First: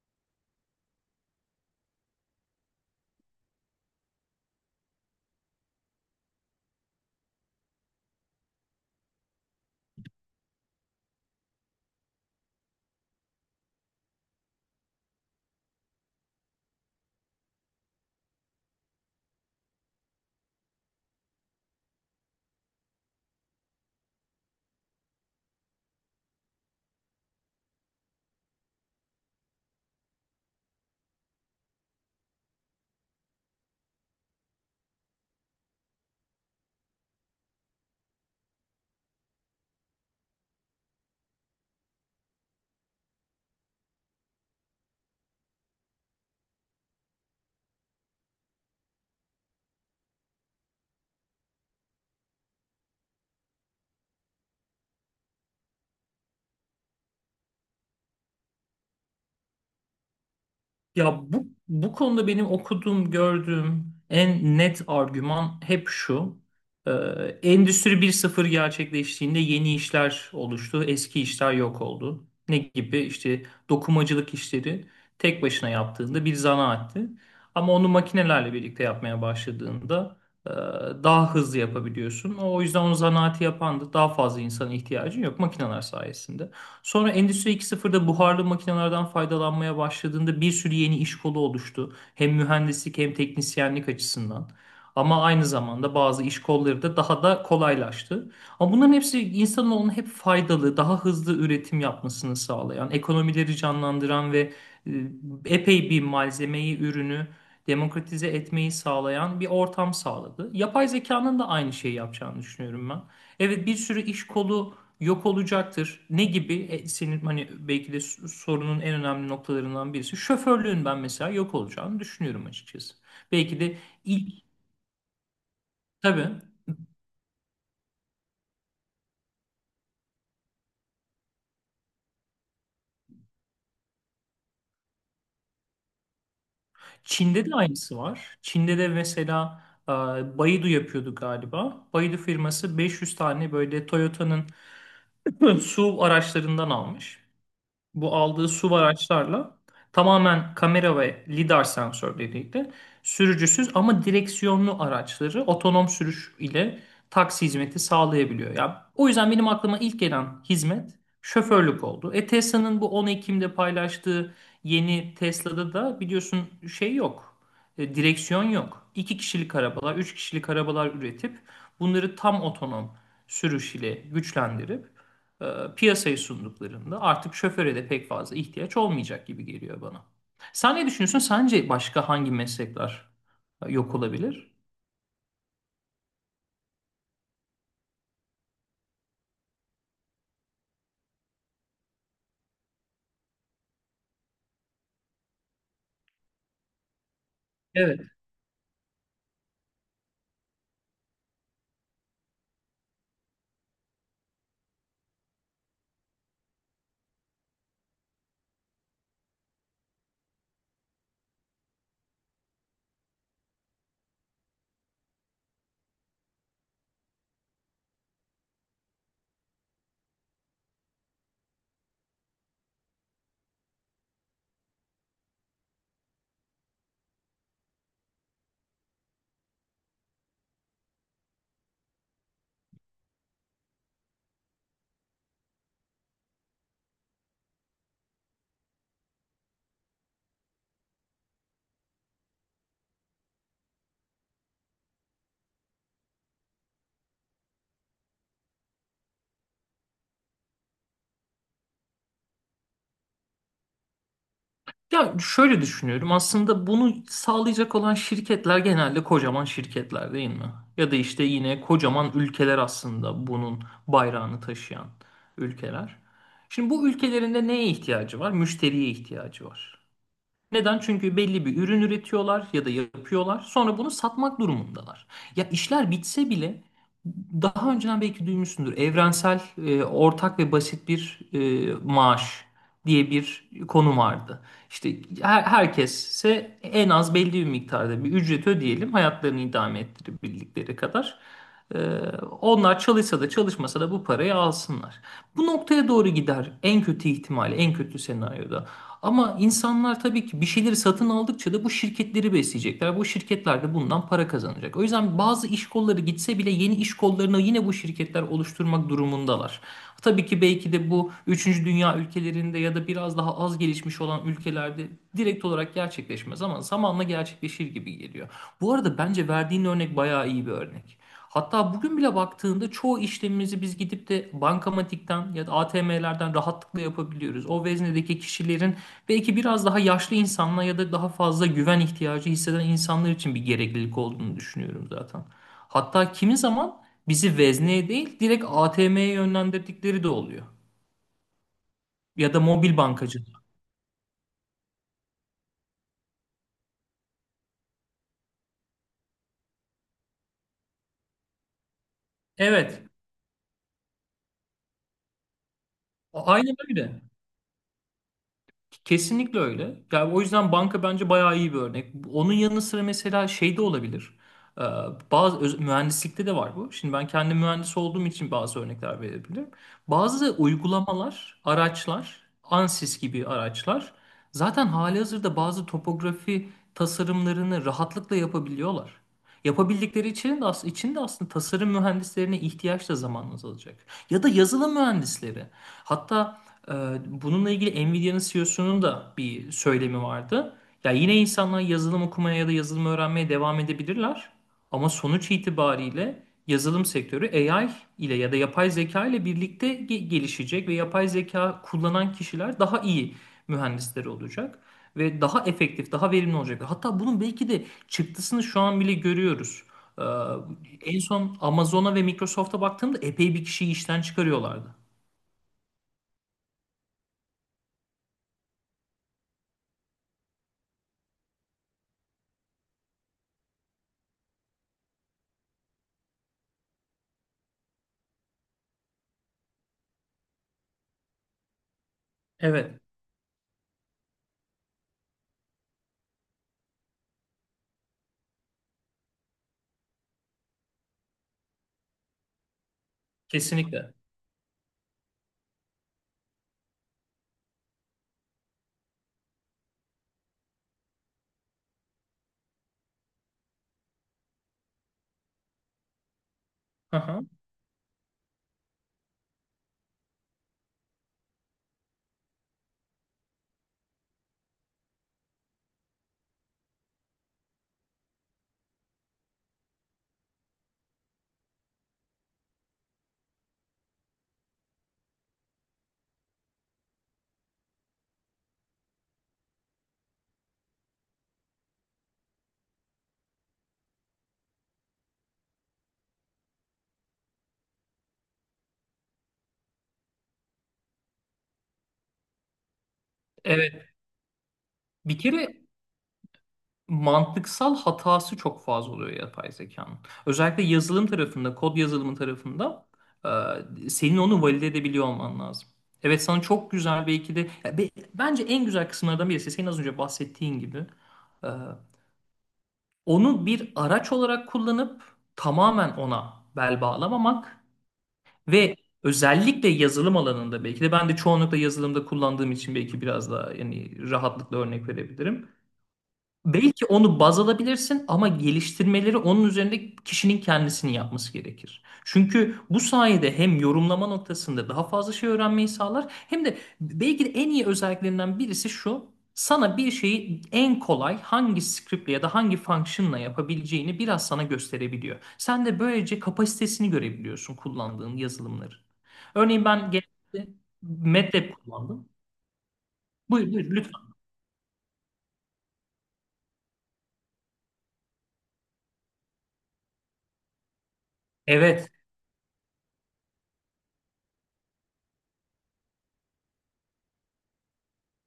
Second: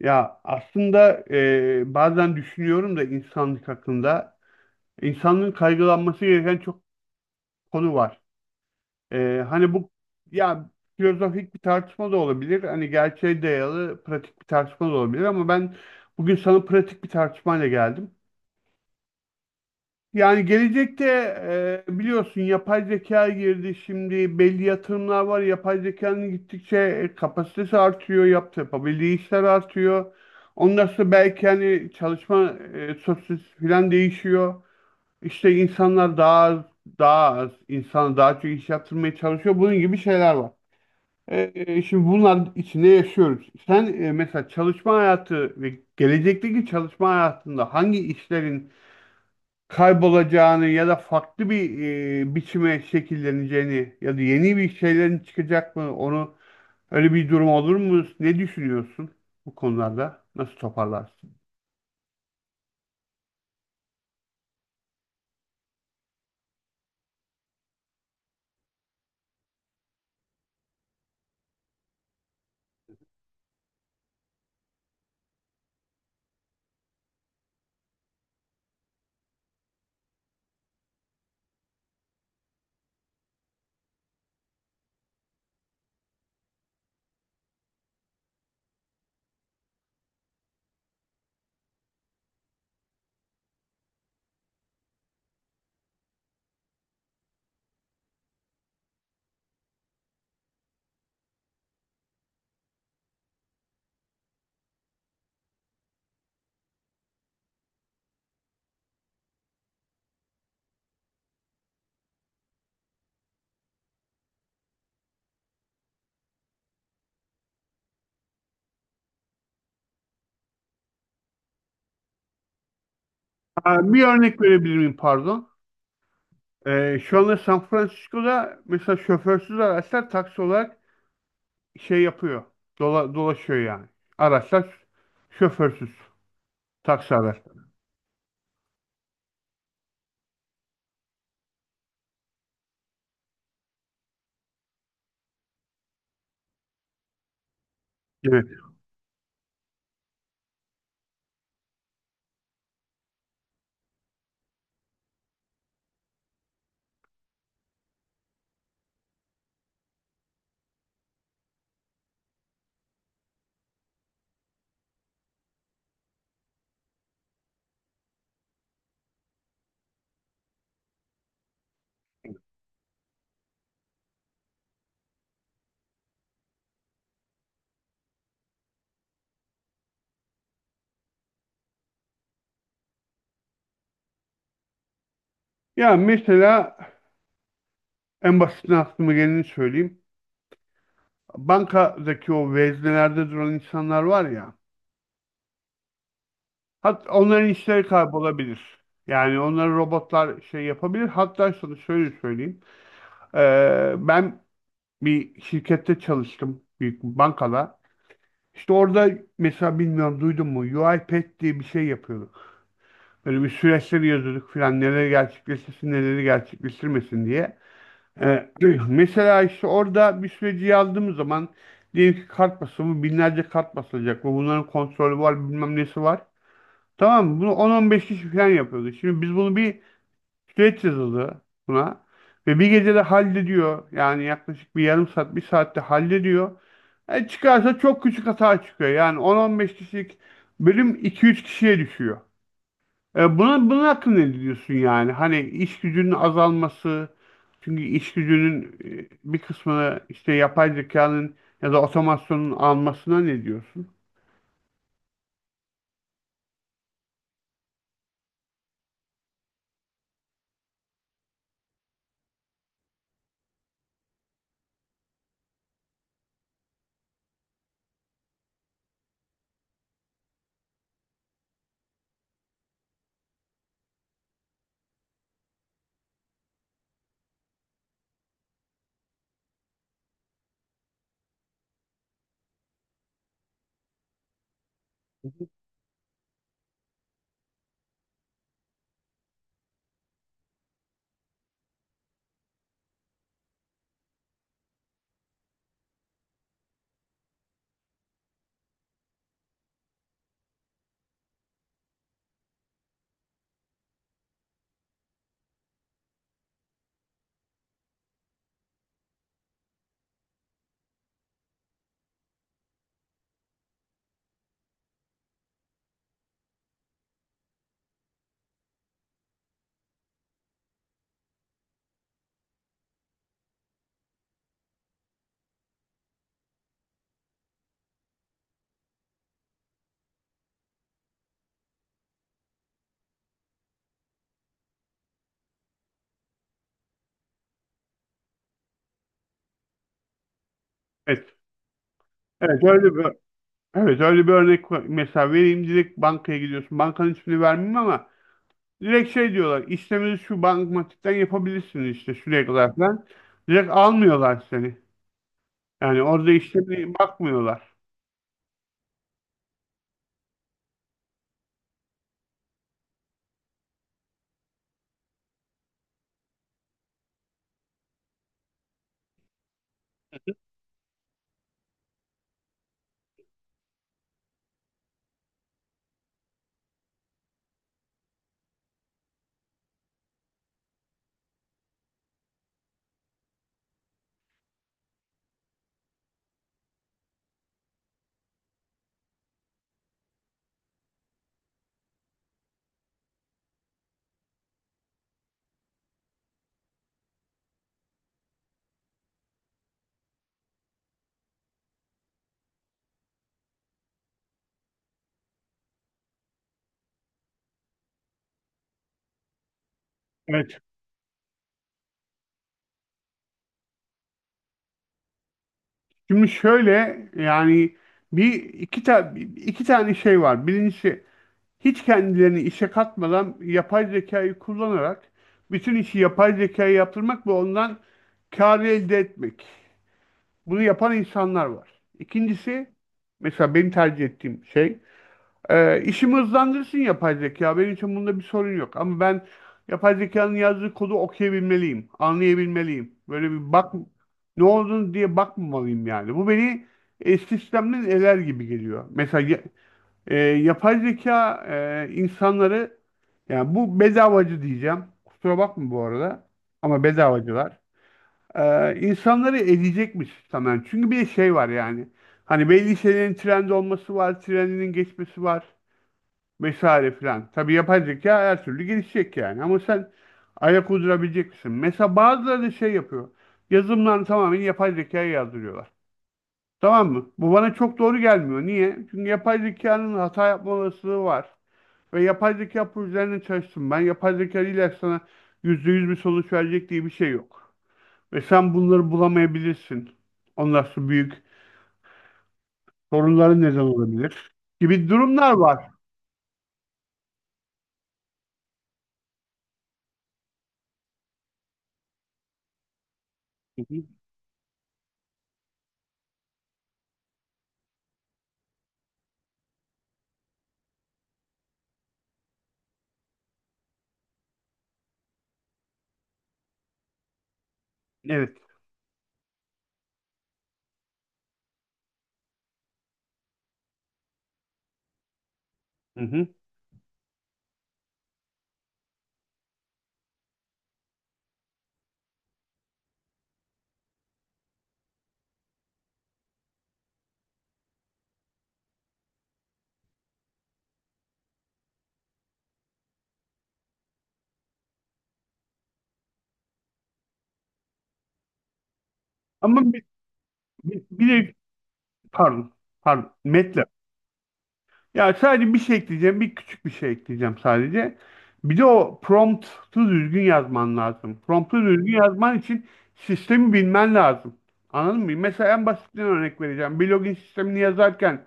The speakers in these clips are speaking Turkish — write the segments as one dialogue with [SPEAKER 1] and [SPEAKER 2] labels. [SPEAKER 1] Ya aslında bazen düşünüyorum da insanlık hakkında insanlığın kaygılanması gereken çok konu var. Hani bu ya filozofik bir tartışma da olabilir. Hani gerçeğe dayalı pratik bir tartışma da olabilir ama ben bugün sana pratik bir tartışmayla geldim. Yani gelecekte biliyorsun yapay zeka girdi. Şimdi belli yatırımlar var. Yapay zekanın gittikçe kapasitesi artıyor. Yapabildiği işler artıyor. Ondan sonra belki hani çalışma sosyolojisi falan değişiyor. İşte insanlar insana daha çok iş yaptırmaya çalışıyor. Bunun gibi şeyler var. Şimdi bunlar içinde yaşıyoruz. Sen mesela çalışma hayatı ve gelecekteki çalışma hayatında hangi işlerin kaybolacağını ya da farklı bir biçime şekilleneceğini ya da yeni bir şeylerin çıkacak mı onu öyle bir durum olur mu? Ne düşünüyorsun bu konularda? Nasıl
[SPEAKER 2] Ya
[SPEAKER 1] toparlarsın?
[SPEAKER 2] bu konuda benim okuduğum, gördüğüm en net argüman hep şu. Ee, Endüstri 1.0 gerçekleştiğinde yeni işler oluştu, eski işler yok oldu. Ne gibi? İşte dokumacılık işleri tek başına yaptığında bir zanaatti. Ama onu makinelerle birlikte yapmaya başladığında e, daha hızlı yapabiliyorsun. O yüzden onu zanaati yapan da daha fazla insana ihtiyacın yok makineler sayesinde. Sonra Endüstri iki nokta sıfırda buharlı makinelerden faydalanmaya başladığında bir sürü yeni iş kolu oluştu. Hem mühendislik hem teknisyenlik açısından. Ama aynı zamanda bazı iş kolları da daha da kolaylaştı. Ama bunların hepsi insanoğlunun hep faydalı, daha hızlı üretim yapmasını sağlayan, ekonomileri canlandıran ve e, epey bir malzemeyi, ürünü demokratize etmeyi sağlayan bir ortam sağladı. Yapay zekanın da aynı şeyi yapacağını düşünüyorum ben. Evet, bir sürü iş kolu yok olacaktır. Ne gibi? Senin hani belki de sorunun en önemli noktalarından birisi. Şoförlüğün ben mesela yok olacağını düşünüyorum açıkçası. Belki de
[SPEAKER 1] Ha, bir örnek
[SPEAKER 2] ilk.
[SPEAKER 1] verebilir miyim pardon?
[SPEAKER 2] Tabii.
[SPEAKER 1] Şu anda San Francisco'da mesela şoförsüz araçlar taksi olarak şey yapıyor. Dolaşıyor yani. Araçlar şoförsüz. Taksi
[SPEAKER 2] Çin'de de
[SPEAKER 1] araçları.
[SPEAKER 2] aynısı var. Çin'de de mesela Baidu yapıyordu galiba. Baidu firması 500 tane böyle Toyota'nın SUV araçlarından almış. Bu
[SPEAKER 1] Evet.
[SPEAKER 2] aldığı SUV araçlarla tamamen kamera ve lidar sensörleriyle sürücüsüz ama direksiyonlu araçları otonom sürüş ile taksi hizmeti sağlayabiliyor. Ya o yüzden benim aklıma ilk gelen hizmet şoförlük oldu. Tesla'nın bu 10 Ekim'de paylaştığı yeni Tesla'da da biliyorsun şey yok. Direksiyon yok. İki kişilik arabalar, 3 kişilik arabalar üretip bunları tam otonom sürüş ile güçlendirip e, piyasaya sunduklarında artık şoföre de pek fazla ihtiyaç olmayacak gibi geliyor bana. Sen ne düşünüyorsun? Sence başka hangi meslekler yok olabilir?
[SPEAKER 1] Ya mesela en basitinden aklıma geleni söyleyeyim. Bankadaki o veznelerde duran insanlar var ya. Onların işleri
[SPEAKER 2] Evet.
[SPEAKER 1] kaybolabilir. Yani onları robotlar şey yapabilir. Hatta sana şöyle söyleyeyim. Ben bir şirkette çalıştım. Büyük bir bankada. İşte orada mesela bilmiyorum duydun mu UiPath diye bir şey yapıyorduk. Böyle bir süreçleri yazıyorduk filan neleri gerçekleştirsin neleri gerçekleştirmesin diye. E, mesela işte orada bir süreci yazdığımız zaman diyelim ki kart basımı binlerce kart basılacak ve bunların kontrolü var bilmem nesi var. Tamam mı? Bunu 10-15 kişi falan yapıyordu. Şimdi biz bunu bir süreç yazıldı buna ve bir gecede hallediyor. Yani yaklaşık bir yarım saat bir saatte hallediyor. Çıkarsa çok küçük hata çıkıyor. Yani 10-15 kişilik bölüm 2-3 kişiye düşüyor. Bunun hakkında ne diyorsun yani? Hani iş gücünün azalması, çünkü iş gücünün bir kısmını işte yapay zekanın ya da otomasyonun almasına ne diyorsun?
[SPEAKER 2] Ya şöyle düşünüyorum. Aslında bunu sağlayacak olan şirketler genelde kocaman şirketler değil mi? Ya da işte yine kocaman ülkeler aslında bunun bayrağını taşıyan ülkeler. Şimdi bu ülkelerinde neye ihtiyacı var? Müşteriye ihtiyacı var. Neden? Çünkü belli bir ürün üretiyorlar ya da yapıyorlar. Sonra bunu satmak durumundalar. Ya işler bitse bile daha önceden belki duymuşsundur. Evrensel, ortak ve basit bir maaş diye bir konu vardı. İşte herkese en az belli bir miktarda bir ücret ödeyelim hayatlarını idame ettirebildikleri kadar. E, Onlar çalışsa da çalışmasa da bu parayı alsınlar. Bu noktaya doğru gider en kötü ihtimalle, en kötü senaryoda. Ama insanlar tabii ki bir şeyleri satın aldıkça da bu şirketleri besleyecekler. Bu şirketler de bundan para kazanacak. O yüzden bazı iş kolları gitse bile yeni iş kollarını yine bu şirketler oluşturmak durumundalar. Tabii ki belki de bu üçüncü dünya ülkelerinde ya da biraz daha az gelişmiş olan ülkelerde direkt olarak gerçekleşmez ama zamanla gerçekleşir gibi geliyor. Bu arada bence verdiğin örnek bayağı iyi bir örnek. Hatta bugün bile baktığında çoğu işlemimizi biz gidip de bankamatikten ya da ATM'lerden rahatlıkla yapabiliyoruz. O veznedeki kişilerin belki biraz daha yaşlı insanlar ya da daha fazla güven ihtiyacı hisseden insanlar için bir gereklilik olduğunu düşünüyorum zaten. Hatta kimi zaman bizi vezneye değil direkt ATM'ye yönlendirdikleri de oluyor.
[SPEAKER 1] Evet.
[SPEAKER 2] Ya da
[SPEAKER 1] Evet
[SPEAKER 2] mobil
[SPEAKER 1] öyle bir
[SPEAKER 2] bankacılığa.
[SPEAKER 1] evet, öyle bir örnek var. Mesela vereyim, direkt bankaya gidiyorsun. Bankanın ismini vermeyeyim ama direkt şey diyorlar. İşlemini şu bankamatikten yapabilirsiniz işte şuraya kadar
[SPEAKER 2] Evet,
[SPEAKER 1] falan. Direkt almıyorlar seni. Yani orada
[SPEAKER 2] aynen
[SPEAKER 1] işlemine
[SPEAKER 2] öyle.
[SPEAKER 1] bakmıyorlar.
[SPEAKER 2] Kesinlikle öyle. Yani o yüzden banka bence bayağı iyi bir örnek. Onun yanı sıra mesela şey de olabilir. Ee, Bazı mühendislikte de var bu. Şimdi ben kendi mühendis olduğum için bazı örnekler verebilirim. Bazı uygulamalar, araçlar, Ansys gibi araçlar zaten halihazırda bazı topografi tasarımlarını rahatlıkla yapabiliyorlar. Yapabildikleri için de, için de aslında tasarım mühendislerine ihtiyaç da zamanla azalacak. Ya da yazılım mühendisleri. Hatta ee, bununla ilgili Nvidia'nın CEO'sunun da bir söylemi vardı. Ya yine insanlar yazılım okumaya ya da yazılım öğrenmeye devam edebilirler. Ama sonuç itibariyle yazılım sektörü AI ile ya da yapay zeka ile birlikte gelişecek ve yapay zeka kullanan kişiler daha iyi mühendisleri olacak ve daha efektif, daha verimli olacak. Hatta bunun belki de çıktısını şu an bile görüyoruz. Ee,
[SPEAKER 1] Evet.
[SPEAKER 2] En son Amazon'a ve Microsoft'a baktığımda epey bir kişiyi işten çıkarıyorlardı.
[SPEAKER 1] Şimdi şöyle yani bir iki ta iki tane şey var. Birincisi, hiç kendilerini işe katmadan yapay zekayı kullanarak bütün işi yapay zekaya yaptırmak ve ondan kar elde etmek. Bunu yapan insanlar var. İkincisi,
[SPEAKER 2] Evet,
[SPEAKER 1] mesela benim tercih ettiğim şey, işimi hızlandırsın yapay zeka. Benim için bunda bir sorun yok. Ama ben yapay zekanın yazdığı kodu okuyabilmeliyim, anlayabilmeliyim. Böyle bir bak
[SPEAKER 2] kesinlikle.
[SPEAKER 1] ne olduğunu diye bakmamalıyım yani. Bu beni sistemden eler gibi geliyor. Mesela yapay zeka insanları, yani bu bedavacı diyeceğim. Kusura bakma bu arada. Ama
[SPEAKER 2] Hı hı.
[SPEAKER 1] bedavacılar. E, insanları edecekmiş tamamen. Çünkü bir şey var yani. Hani belli şeylerin trend olması var, trendinin geçmesi var vesaire filan. Tabii yapay zeka her türlü gelişecek yani. Ama sen ayak uydurabilecek misin? Mesela bazıları da şey yapıyor. Yazılımlarını tamamen yapay zekaya yazdırıyorlar. Tamam mı? Bu bana çok doğru gelmiyor. Niye? Çünkü yapay zekanın hata yapma olasılığı var. Ve yapay zeka projelerine çalıştım. Ben yapay zeka ile sana %100 bir sonuç verecek diye bir şey yok. Ve sen bunları bulamayabilirsin. Ondan sonra büyük sorunların neden
[SPEAKER 2] Evet,
[SPEAKER 1] olabilir gibi
[SPEAKER 2] bir
[SPEAKER 1] durumlar
[SPEAKER 2] kere
[SPEAKER 1] var.
[SPEAKER 2] mantıksal hatası çok fazla oluyor yapay zekanın. Özellikle yazılım tarafında, kod yazılımı tarafında
[SPEAKER 1] Hı hı.
[SPEAKER 2] senin onu valide edebiliyor olman lazım. Evet, sana çok güzel belki de ya bence en güzel kısımlardan birisi senin az önce bahsettiğin gibi e, onu bir araç olarak kullanıp tamamen ona bel bağlamamak
[SPEAKER 1] Evet.
[SPEAKER 2] ve özellikle yazılım alanında belki de ben de çoğunlukla yazılımda kullandığım için belki biraz daha yani rahatlıkla örnek verebilirim.
[SPEAKER 1] Hı hı.
[SPEAKER 2] Belki onu baz alabilirsin ama geliştirmeleri onun üzerinde kişinin kendisinin yapması gerekir. Çünkü bu sayede hem yorumlama noktasında daha fazla şey öğrenmeyi sağlar hem de belki de en iyi özelliklerinden birisi şu. Sana bir şeyi en kolay hangi script'le ya da hangi function'la yapabileceğini biraz sana gösterebiliyor. Sen de böylece kapasitesini görebiliyorsun kullandığın yazılımların. Örneğin
[SPEAKER 1] Ama bir,
[SPEAKER 2] ben genelde
[SPEAKER 1] bir, bir de
[SPEAKER 2] MATLAB kullandım.
[SPEAKER 1] Pardon. Pardon.
[SPEAKER 2] Buyur,
[SPEAKER 1] Metle.
[SPEAKER 2] buyur lütfen.
[SPEAKER 1] Ya sadece bir şey ekleyeceğim. Bir küçük bir şey ekleyeceğim sadece. Bir de o promptu düzgün yazman lazım. Promptu
[SPEAKER 2] Evet,
[SPEAKER 1] düzgün yazman için sistemi bilmen lazım. Anladın mı? Mesela en basitinden örnek vereceğim. Bir login sistemini yazarken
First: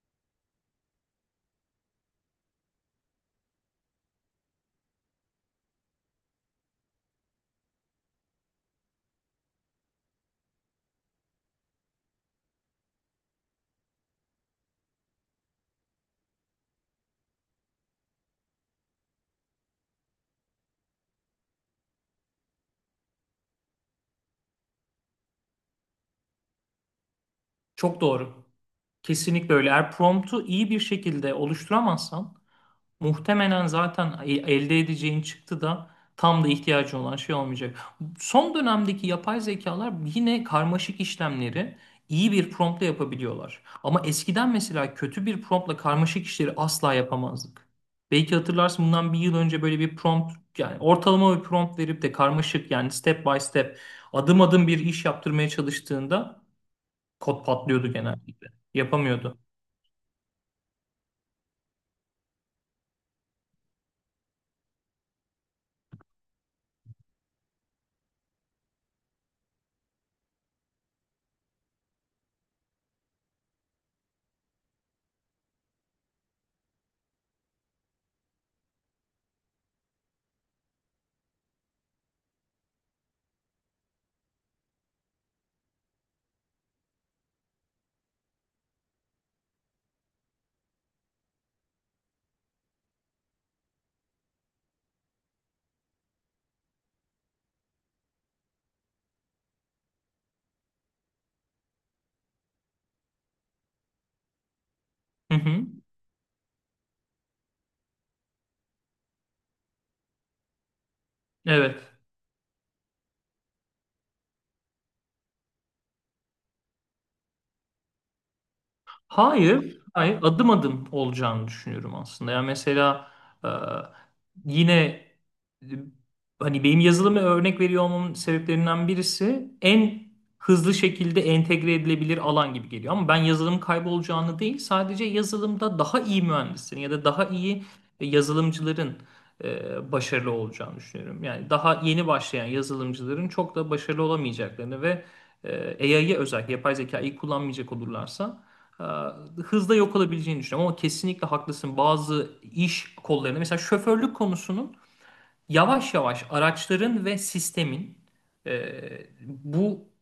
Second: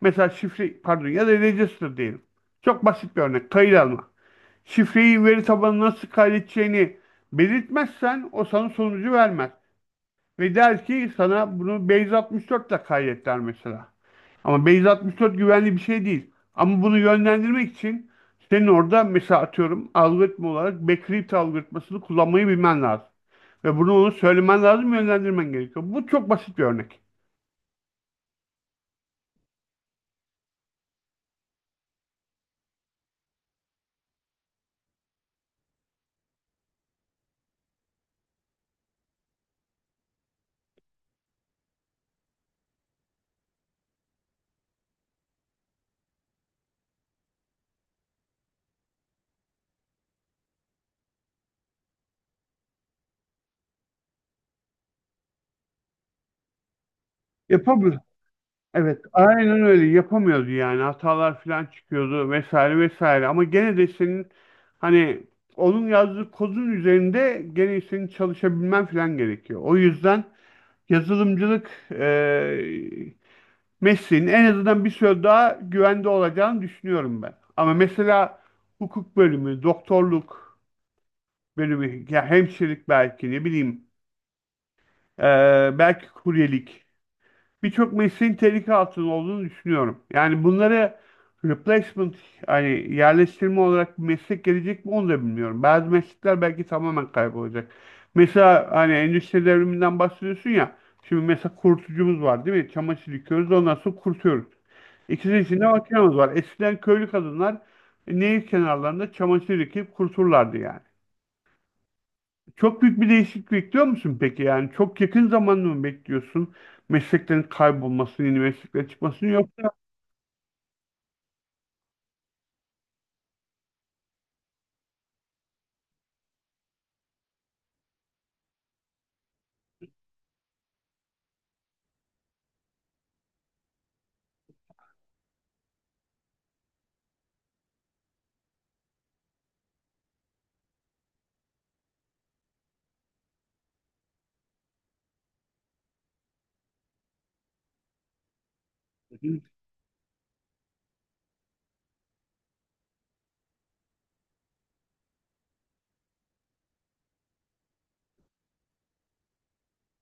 [SPEAKER 1] mesela şifre, pardon, ya da register diyelim. Çok basit bir örnek. Kayıt alma. Şifreyi veri tabanına nasıl kaydedeceğini belirtmezsen o sana sonucu vermez. Ve der ki sana, bunu Base 64 ile kaydet der mesela. Ama Base 64 güvenli bir şey değil. Ama bunu yönlendirmek için senin orada mesela atıyorum algoritma olarak backrift algoritmasını kullanmayı bilmen lazım. Ve bunu onu söylemen lazım, yönlendirmen gerekiyor. Bu çok basit bir örnek.
[SPEAKER 2] çok doğru. Kesinlikle öyle. Eğer promptu iyi bir şekilde oluşturamazsan muhtemelen zaten elde edeceğin çıktı da tam da ihtiyacın olan şey olmayacak. Son dönemdeki yapay zekalar yine karmaşık işlemleri iyi bir promptla yapabiliyorlar. Ama eskiden mesela kötü bir promptla karmaşık işleri asla yapamazdık. Belki hatırlarsın bundan bir yıl önce böyle bir prompt yani ortalama bir prompt verip de karmaşık yani step by step adım adım bir iş yaptırmaya çalıştığında kod patlıyordu
[SPEAKER 1] Yapamıyoruz.
[SPEAKER 2] genellikle.
[SPEAKER 1] Evet,
[SPEAKER 2] Yapamıyordu.
[SPEAKER 1] aynen öyle, yapamıyordu yani, hatalar falan çıkıyordu vesaire vesaire, ama gene de senin hani onun yazdığı kodun üzerinde gene senin çalışabilmen falan gerekiyor. O yüzden yazılımcılık Messi'nin en azından bir süre daha güvende olacağını düşünüyorum ben. Ama mesela hukuk bölümü, doktorluk bölümü, ya hemşirelik belki, ne bileyim, belki kuryelik, birçok mesleğin tehlike altında olduğunu düşünüyorum. Yani bunları replacement, hani yerleştirme olarak bir meslek gelecek mi onu da bilmiyorum. Bazı meslekler belki tamamen kaybolacak. Mesela hani endüstri devriminden bahsediyorsun ya. Şimdi mesela kurutucumuz var değil mi? Çamaşır yıkıyoruz ondan sonra kurutuyoruz.
[SPEAKER 2] Hı
[SPEAKER 1] İkisinin içinde
[SPEAKER 2] hı.
[SPEAKER 1] makinamız var. Eskiden köylü kadınlar nehir kenarlarında çamaşır yıkayıp kuruturlardı yani.
[SPEAKER 2] Evet.
[SPEAKER 1] Çok büyük bir değişiklik bekliyor musun peki? Yani çok yakın zamanda mı bekliyorsun mesleklerin kaybolmasını, yeni mesleklerin çıkmasını, yok?
[SPEAKER 2] Hayır, hayır adım adım olacağını düşünüyorum aslında. Yani mesela e, yine e, hani benim yazılımı örnek veriyor olmamın sebeplerinden birisi en hızlı şekilde entegre edilebilir alan gibi geliyor. Ama ben yazılım kaybolacağını değil, sadece yazılımda daha iyi mühendislerin ya da daha iyi yazılımcıların başarılı olacağını düşünüyorum. Yani daha yeni başlayan yazılımcıların çok da başarılı olamayacaklarını ve AI'yi özellikle yapay zekayı kullanmayacak olurlarsa Ha, hızla yok olabileceğini düşünüyorum ama kesinlikle haklısın. Bazı iş kollarında mesela şoförlük konusunun yavaş yavaş araçların ve sistemin e, bu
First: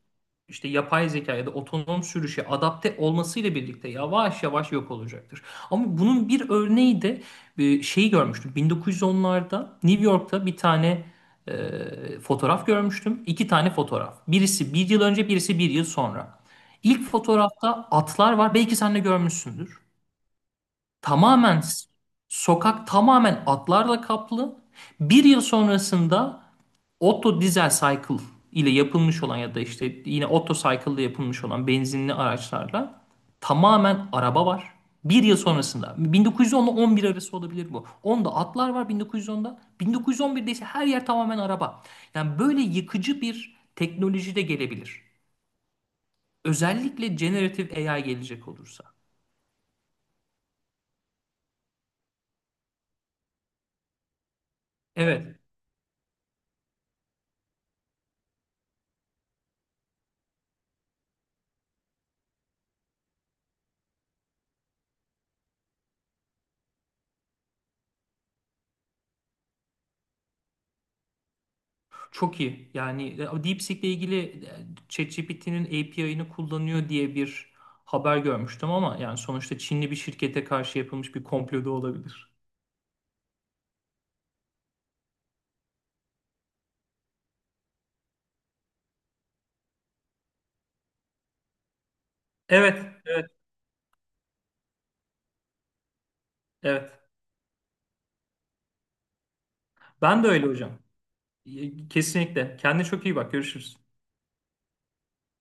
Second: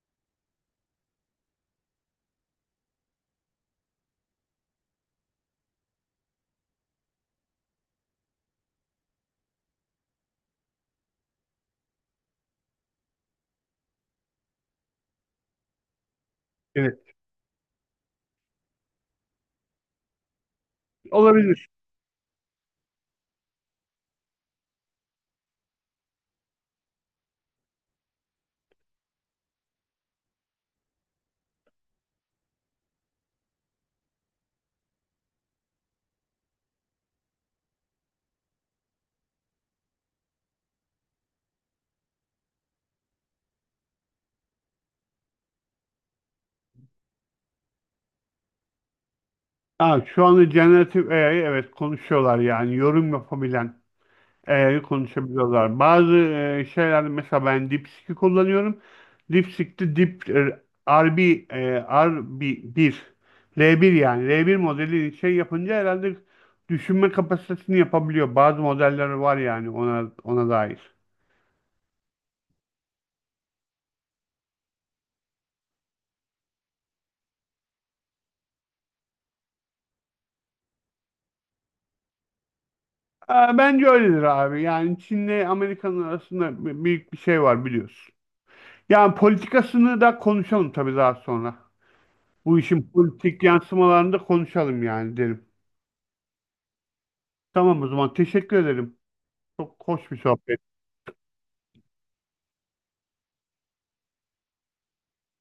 [SPEAKER 2] işte yapay zeka ya da otonom sürüşe adapte olmasıyla birlikte yavaş yavaş yok olacaktır. Ama bunun bir örneği de şeyi görmüştüm. 1910'larda New York'ta bir tane fotoğraf görmüştüm. İki tane fotoğraf. Birisi bir yıl önce, birisi bir yıl sonra.
[SPEAKER 1] Evet.
[SPEAKER 2] İlk fotoğrafta atlar var. Belki sen de görmüşsündür. Tamamen
[SPEAKER 1] Olabilir.
[SPEAKER 2] s- Sokak tamamen atlarla kaplı. Bir yıl sonrasında Otto Diesel Cycle ile yapılmış olan ya da işte yine Otto Cycle ile yapılmış olan benzinli araçlarla tamamen araba var. Bir yıl sonrasında 1910 ile 11 arası olabilir bu. Onda atlar var 1910'da. 1911'de ise her yer tamamen araba. Yani böyle yıkıcı bir teknoloji de gelebilir. Özellikle generative AI gelecek olursa.
[SPEAKER 1] Ha, şu anda generatif AI, evet, konuşuyorlar yani, yorum yapabilen
[SPEAKER 2] Evet.
[SPEAKER 1] konuşabiliyorlar. Bazı şeylerde mesela ben DeepSeek'i kullanıyorum. DeepSeek'te Deep RB e, rb bir L1, yani L1 modeli şey yapınca herhalde düşünme kapasitesini yapabiliyor. Bazı modeller var yani, ona dair.
[SPEAKER 2] Çok iyi. Yani DeepSeek ile ilgili ChatGPT'nin API'ını kullanıyor diye bir haber görmüştüm ama yani sonuçta Çinli bir şirkete karşı yapılmış bir komplo da olabilir.
[SPEAKER 1] Ee, Bence öyledir abi. Yani Çin'le Amerika'nın arasında büyük bir şey var biliyorsun. Yani politikasını da konuşalım tabii daha sonra. Bu
[SPEAKER 2] Evet,
[SPEAKER 1] işin
[SPEAKER 2] evet,
[SPEAKER 1] politik yansımalarını da konuşalım yani, derim.
[SPEAKER 2] evet.
[SPEAKER 1] Tamam o zaman, teşekkür ederim. Çok hoş bir
[SPEAKER 2] Ben de
[SPEAKER 1] şey
[SPEAKER 2] öyle hocam. Kesinlikle. Kendine çok iyi bak. Görüşürüz.